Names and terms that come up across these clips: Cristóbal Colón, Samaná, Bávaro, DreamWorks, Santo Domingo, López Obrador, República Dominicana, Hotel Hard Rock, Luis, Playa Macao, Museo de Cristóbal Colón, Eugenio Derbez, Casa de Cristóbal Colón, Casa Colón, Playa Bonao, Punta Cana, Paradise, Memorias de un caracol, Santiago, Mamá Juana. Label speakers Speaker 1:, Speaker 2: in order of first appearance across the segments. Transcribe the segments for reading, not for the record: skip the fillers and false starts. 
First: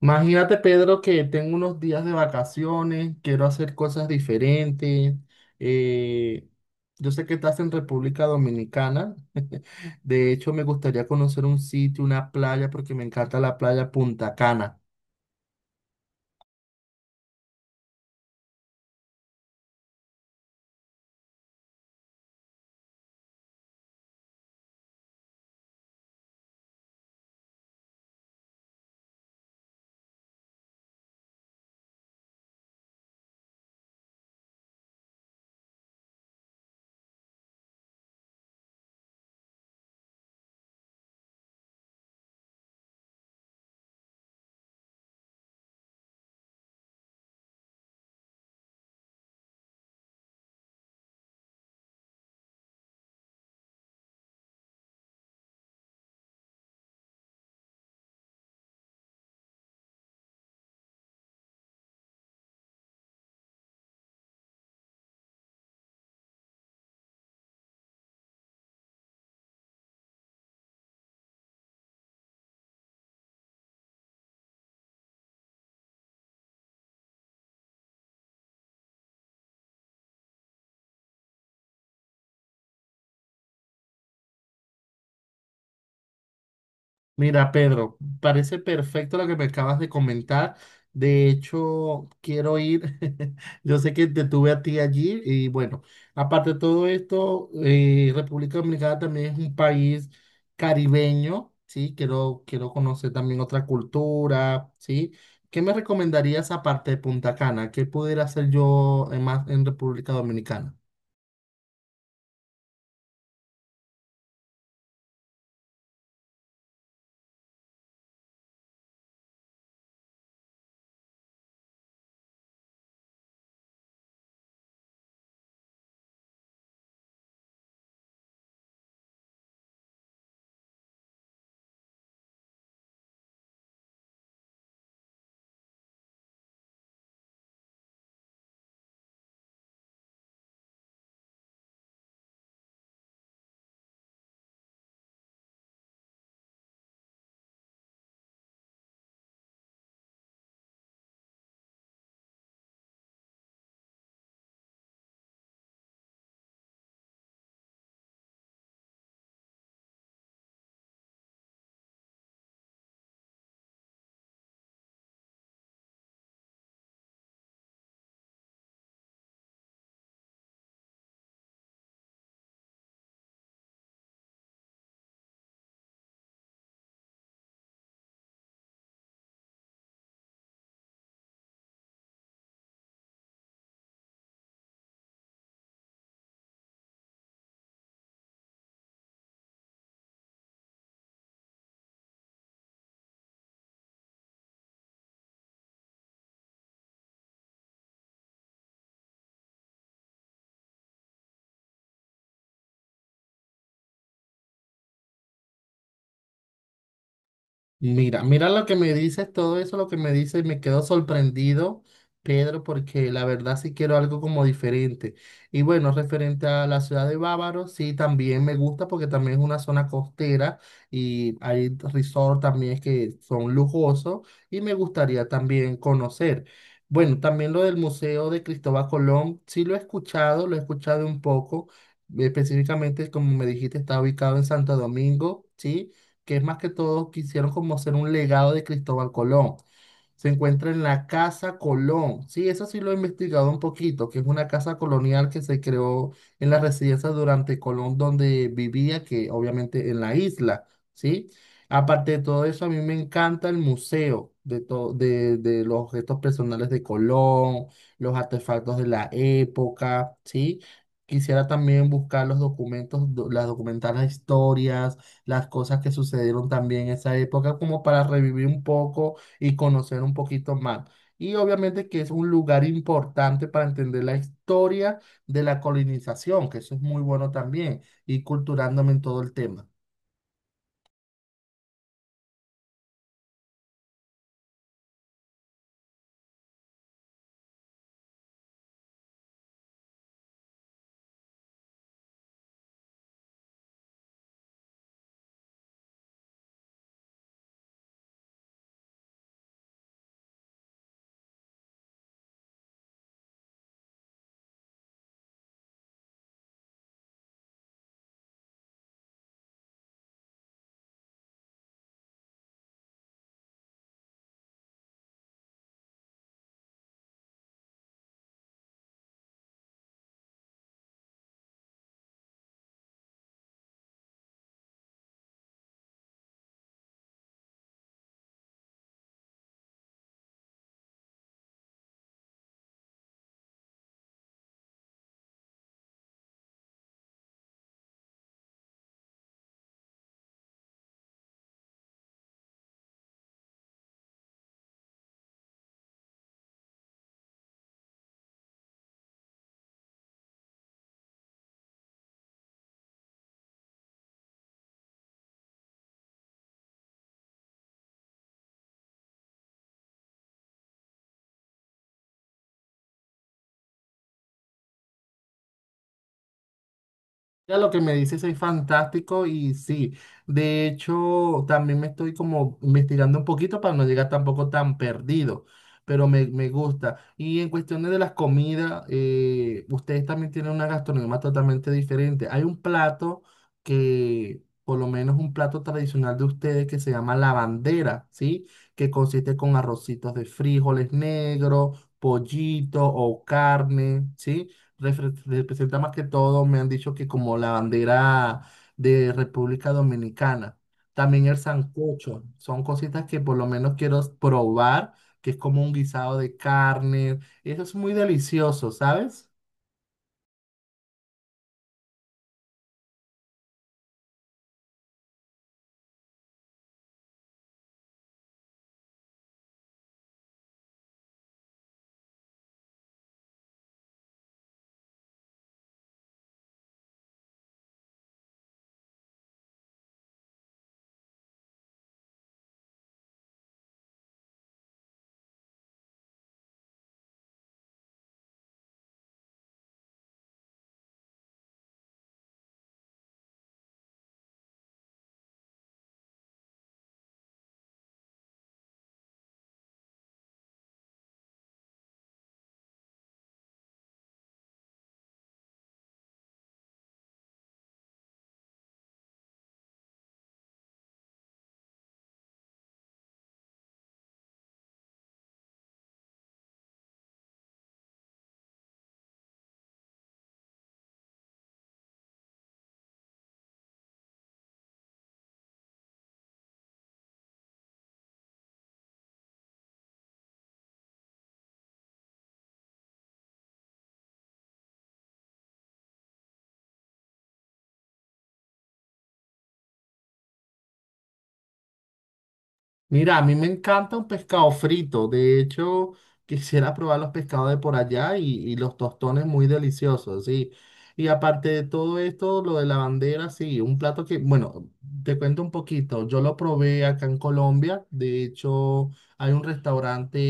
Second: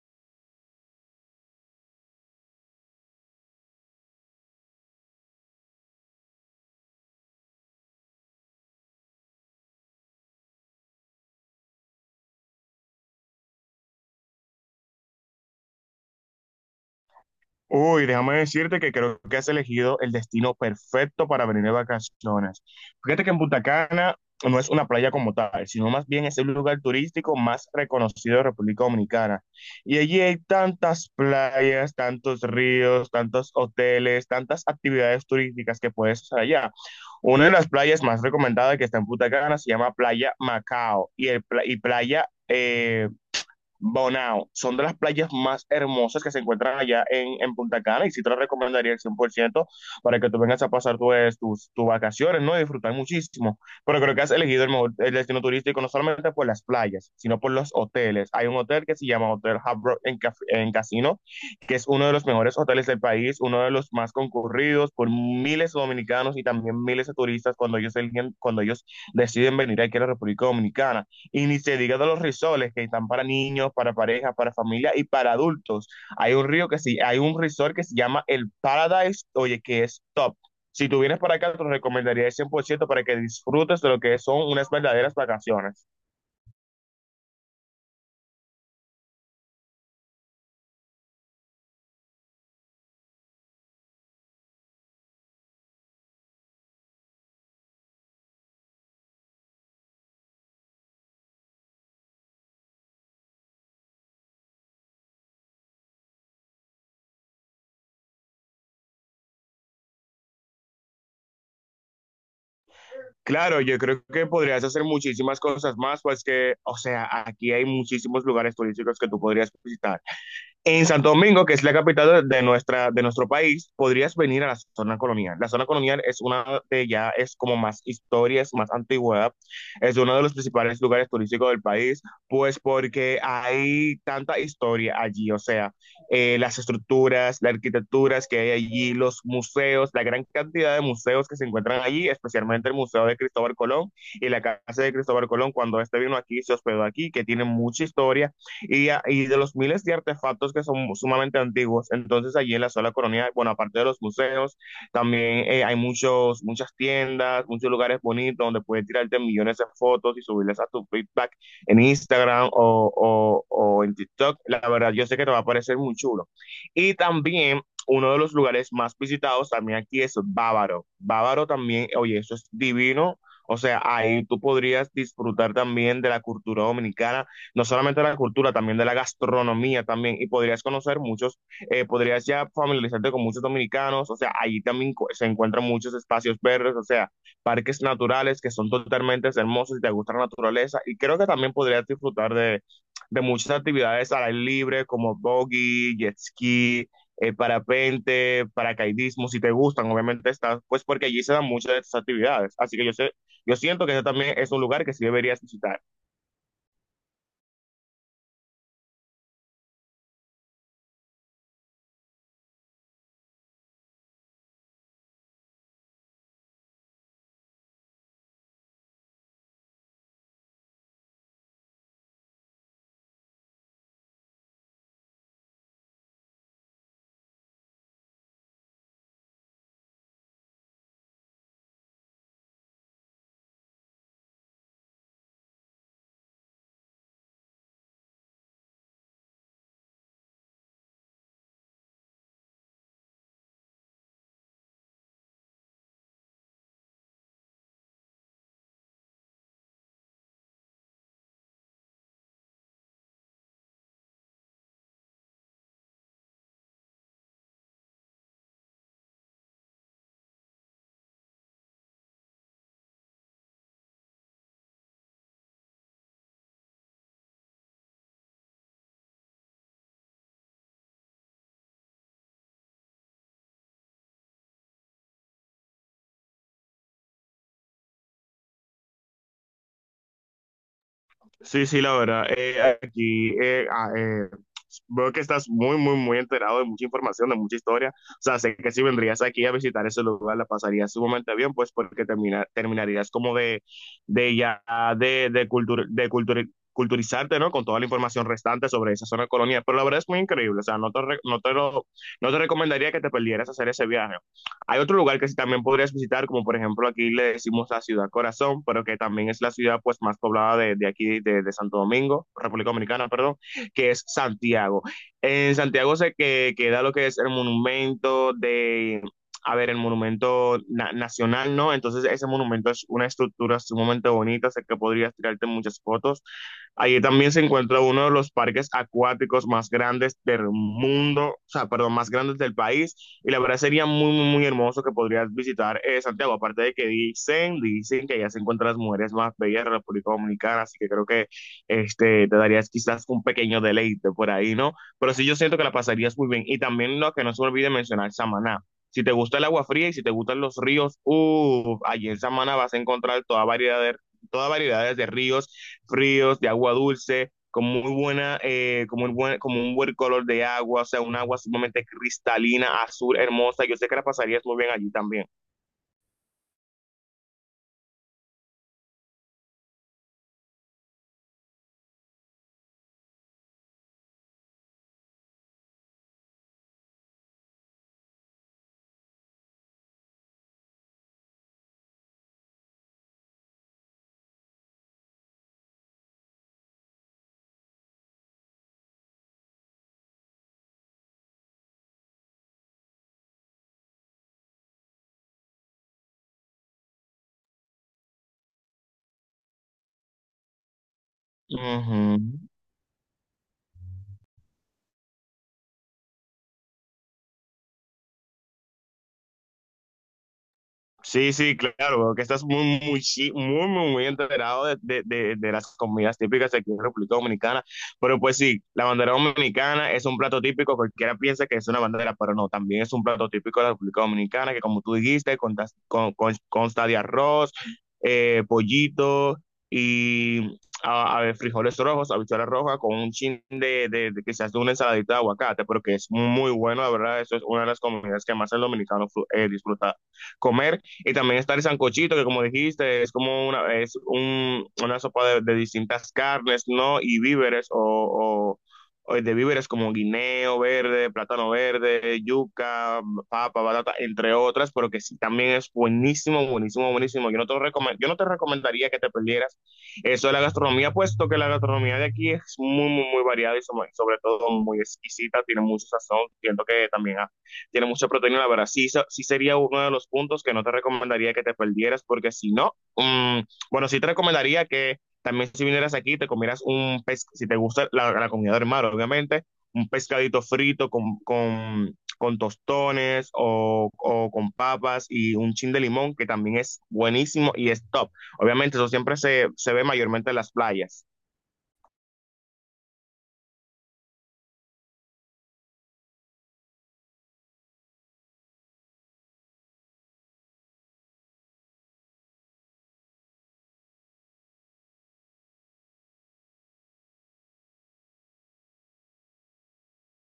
Speaker 1: Imagínate, Pedro, que tengo unos días de vacaciones, quiero hacer cosas diferentes. eh, yo sé que estás en República Dominicana. De hecho, me gustaría conocer un sitio, una playa, porque me encanta la playa Punta Cana.
Speaker 2: Uy, déjame decirte que creo que has elegido el destino perfecto para venir de vacaciones. Fíjate que en Punta Cana no es una playa como tal, sino más bien es el lugar turístico más reconocido de República Dominicana. Y allí hay tantas playas, tantos ríos, tantos hoteles, tantas actividades turísticas que puedes hacer allá. Una de las playas más recomendadas que está en Punta Cana se llama Playa Macao y, y Playa Bonao, son de las playas más hermosas que se encuentran allá en Punta Cana y sí te lo recomendaría el 100% para que tú vengas a pasar tus vacaciones, ¿no? Y disfrutar muchísimo. Pero creo que has elegido el mejor el destino turístico no solamente por las playas, sino por los hoteles. Hay un hotel que se llama Hotel Hard Rock en Casino, que es uno de los mejores hoteles del país, uno de los más concurridos por miles de dominicanos y también miles de turistas cuando ellos deciden venir aquí a la República Dominicana. Y ni se diga de los resorts que están para niños, para parejas, para familia y para adultos. Hay un resort que se llama el Paradise, oye, que es top. Si tú vienes para acá, te lo recomendaría el 100% para que disfrutes de lo que son unas verdaderas vacaciones.
Speaker 1: Mira, Pedro, parece perfecto lo que me acabas de comentar. De hecho, quiero ir. Yo sé que te tuve a ti allí y bueno, aparte de todo esto, República Dominicana también es un país caribeño, ¿sí? Quiero conocer también otra cultura, ¿sí? ¿Qué me recomendarías aparte de Punta Cana? ¿Qué pudiera hacer yo más en República Dominicana?
Speaker 2: Claro, yo creo que podrías hacer muchísimas cosas más, pues que, o sea, aquí hay muchísimos lugares turísticos que tú podrías visitar. En Santo Domingo, que es la capital de de nuestro país, podrías venir a la zona colonial. La zona colonial es una de ya, es como más historia, es más antigüedad, es uno de los principales lugares turísticos del país, pues porque hay tanta historia allí, o sea, las estructuras, las arquitecturas que hay allí, los museos, la gran cantidad de museos que se encuentran allí, especialmente el Museo de Cristóbal Colón y la Casa de Cristóbal Colón, cuando este vino aquí, se hospedó aquí, que tiene mucha historia y de los miles de artefactos que son sumamente antiguos. Entonces allí en la zona colonial, bueno, aparte de los museos, también hay muchas tiendas, muchos lugares bonitos donde puedes tirarte millones de fotos y subirlas a tu feedback en Instagram o en TikTok. La verdad, yo sé que te va a parecer muy chulo. Y también uno de los lugares más visitados también aquí es Bávaro. Bávaro también, oye, eso es divino. O sea, ahí tú podrías disfrutar también de la cultura dominicana, no solamente de la cultura, también de la gastronomía también, y podrías conocer muchos, podrías ya familiarizarte con muchos dominicanos, o sea, se encuentran muchos espacios verdes, o sea, parques naturales que son totalmente hermosos y te gusta la naturaleza, y creo que también podrías disfrutar de muchas actividades al aire libre, como buggy, jet ski, parapente, paracaidismo, si te gustan, obviamente estás, pues porque allí se dan muchas de estas actividades. Así que yo sé, yo siento que ese también es un lugar que sí deberías visitar.
Speaker 1: Mira lo que me dices, todo eso lo que me dices, me quedo sorprendido, Pedro, porque la verdad sí quiero algo como diferente. Y bueno, referente a la ciudad de Bávaro, sí, también me gusta porque también es una zona costera y hay resort también que son lujosos y me gustaría también conocer. Bueno, también lo del Museo de Cristóbal Colón, sí lo he escuchado un poco, específicamente como me dijiste, está ubicado en Santo Domingo, ¿sí? Que es más que todo quisieron como ser un legado de Cristóbal Colón. Se encuentra en la Casa Colón. Sí, eso sí lo he investigado un poquito, que es una casa colonial que se creó en las residencias durante Colón, donde vivía, que obviamente en la isla, ¿sí? Aparte de todo eso, a mí me encanta el museo de, de los objetos personales de Colón, los artefactos de la época, ¿sí? Quisiera también buscar los documentos, las documentales historias, las cosas que sucedieron también en esa época, como para revivir un poco y conocer un poquito más. Y obviamente que es un lugar importante para entender la historia de la colonización, que eso es muy bueno también, y culturándome en todo el tema.
Speaker 2: Sí, sí, la verdad. Veo que estás muy enterado de mucha información, de mucha historia. O sea, sé que si vendrías aquí a visitar ese lugar, la pasarías sumamente bien, pues porque terminarías como de ya, de cultura, culturizarte, ¿no? Con toda la información restante sobre esa zona colonial. Pero la verdad es muy increíble. O sea, no te recomendaría que te perdieras hacer ese viaje. Hay otro lugar que sí también podrías visitar, como por ejemplo aquí le decimos la ciudad Corazón, pero que también es la ciudad pues más poblada de aquí, Santo Domingo, República Dominicana, perdón, que es Santiago. En Santiago se que, queda lo que es el monumento de, a ver, el monumento na nacional, ¿no? Entonces ese monumento es una estructura sumamente bonita, sé que podrías tirarte muchas fotos. Allí también se encuentra uno de los parques acuáticos más grandes del mundo, o sea, perdón, más grandes del país. Y la verdad sería muy hermoso que podrías visitar Santiago. Aparte de que dicen, dicen que allá se encuentran las mujeres más bellas de la República Dominicana, así que creo que este, te darías quizás un pequeño deleite por ahí, ¿no? Pero sí, yo siento que la pasarías muy bien. Y también lo que no se me olvide mencionar, Samaná. Si te gusta el agua fría y si te gustan los ríos, uff, allí en Samaná vas a encontrar toda variedad de, toda variedades de ríos fríos, de agua dulce, con muy buena, como un buen color de agua, o sea, un agua sumamente cristalina, azul, hermosa. Yo sé que la pasarías muy bien allí también.
Speaker 1: Mira, lo que me dices es fantástico y sí, de hecho también me estoy como investigando un poquito para no llegar tampoco tan perdido, pero me gusta. Y en cuestiones de las comidas, ustedes también tienen una gastronomía totalmente diferente. Hay un plato que, por lo menos un plato tradicional de ustedes que se llama la bandera, ¿sí? Que consiste con arrocitos de frijoles negros, pollito o carne, ¿sí? Representa más que todo, me han dicho que como la bandera de República Dominicana. También el
Speaker 2: Ujú.
Speaker 1: sancocho. Son cositas que por lo menos quiero probar, que es como un guisado de carne. Eso es muy delicioso, ¿sabes?
Speaker 2: Sí, sí, claro, bro, que estás muy enterado de las comidas típicas de aquí en República Dominicana. Pero pues sí, la bandera dominicana es un plato típico, cualquiera piensa que es una bandera, pero no, también es un plato típico de la República Dominicana, que como tú dijiste, consta de arroz, pollito y a ver, frijoles rojos, habichuela roja, con un chin de quizás de una ensaladita de aguacate, pero que es muy bueno, la verdad, eso es una de las comidas que más el dominicano disfruta comer. Y también está el sancochito, que como dijiste, es como una, una sopa de distintas carnes, ¿no? Y víveres o- o de víveres como guineo verde, plátano verde, yuca, papa, batata, entre otras, pero que sí, también es buenísimo, buenísimo, buenísimo. Yo no te recomendaría que te perdieras eso de la gastronomía, puesto que la gastronomía de aquí es muy variada y sobre todo muy exquisita, tiene mucho sazón. Siento que también tiene mucha proteína, la verdad, sí, sí sería uno de los puntos que no te recomendaría que te perdieras, porque si no, bueno, sí te recomendaría que también si vinieras aquí te comieras un pez, si te gusta la comida del mar, obviamente, un pescadito frito con tostones con papas y un chin de limón, que también es buenísimo y es top. Obviamente eso siempre se ve mayormente en las playas.
Speaker 1: Mira, a mí me encanta un pescado frito. De hecho, quisiera probar los pescados de por allá y los tostones muy deliciosos, sí. Y aparte de todo esto, lo de la bandera, sí, un plato que, bueno, te cuento un poquito. Yo lo probé acá en Colombia. De hecho, hay un restaurante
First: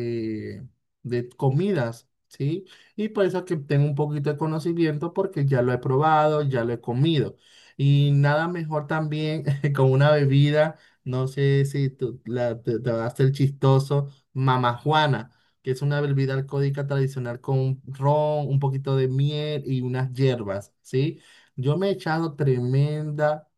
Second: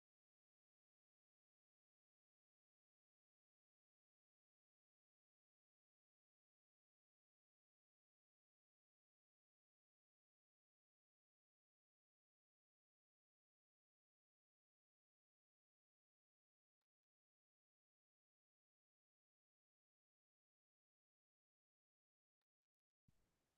Speaker 1: eh, de comidas, sí. Y por eso que tengo un poquito de conocimiento porque ya lo he probado, ya lo he comido. Y nada mejor también con una bebida. No sé si te va a hacer chistoso, Mamá Juana, que es una bebida alcohólica tradicional con ron, un poquito de miel y unas hierbas, ¿sí? Yo me he echado tremenda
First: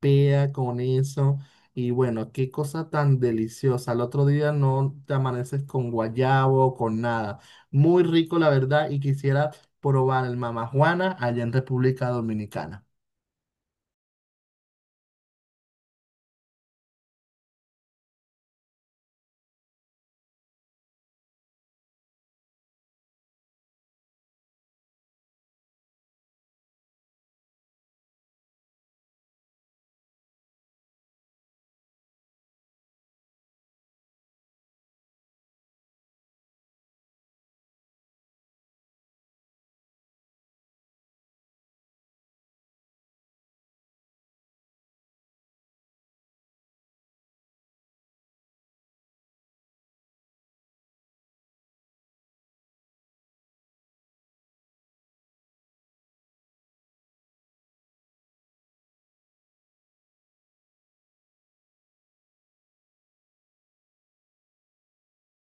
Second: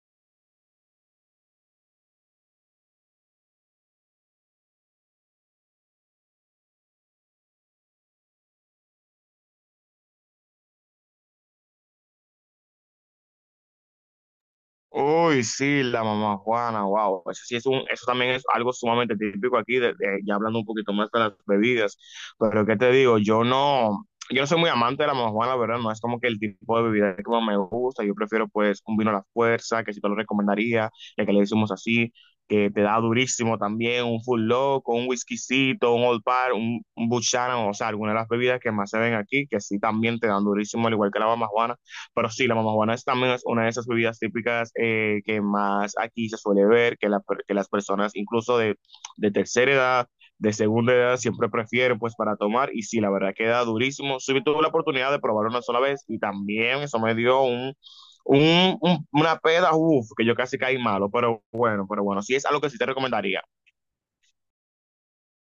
Speaker 1: pea con eso y bueno, qué cosa tan deliciosa. Al otro día no te amaneces con guayabo, con nada. Muy rico, la verdad, y quisiera probar el Mamá Juana allá en República Dominicana.
Speaker 2: Uy, sí, la mamá Juana, wow. Eso sí es un, eso también es algo sumamente típico aquí, ya hablando un poquito más de las bebidas. Pero qué te digo, yo no soy muy amante de la mamá Juana, la ¿verdad? No es como que el tipo de bebida que más me gusta. Yo prefiero pues un vino a la fuerza, que si te lo recomendaría, ya que le decimos así, que te da durísimo también, un full loco, un whiskycito, un old par, un Buchanan, o sea, algunas de las bebidas que más se ven aquí, que sí también te dan durísimo, al igual que la mamá Juana. Pero sí, la mamajuana es también es una de esas bebidas típicas que más aquí se suele ver, que las personas incluso de tercera edad, de segunda edad, siempre prefieren pues para tomar. Y sí, la verdad queda durísimo. Sí, tuve la oportunidad de probar una sola vez y también eso me dio una peda, uff, que yo casi caí malo. Pero bueno, sí es algo que sí te recomendaría.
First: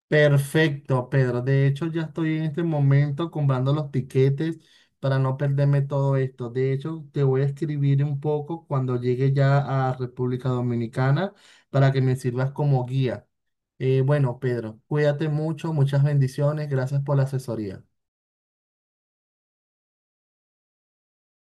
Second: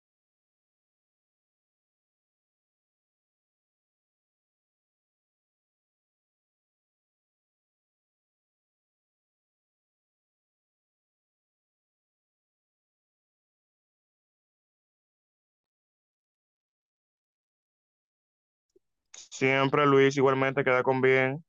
Speaker 1: Perfecto, Pedro. De hecho, ya estoy en este momento comprando los tiquetes para no perderme todo esto. De hecho, te voy a escribir un poco cuando llegue ya a República Dominicana para que me sirvas como guía. Bueno, Pedro, cuídate mucho, muchas bendiciones, gracias por la asesoría.
Speaker 2: Siempre, Luis, igualmente queda con bien.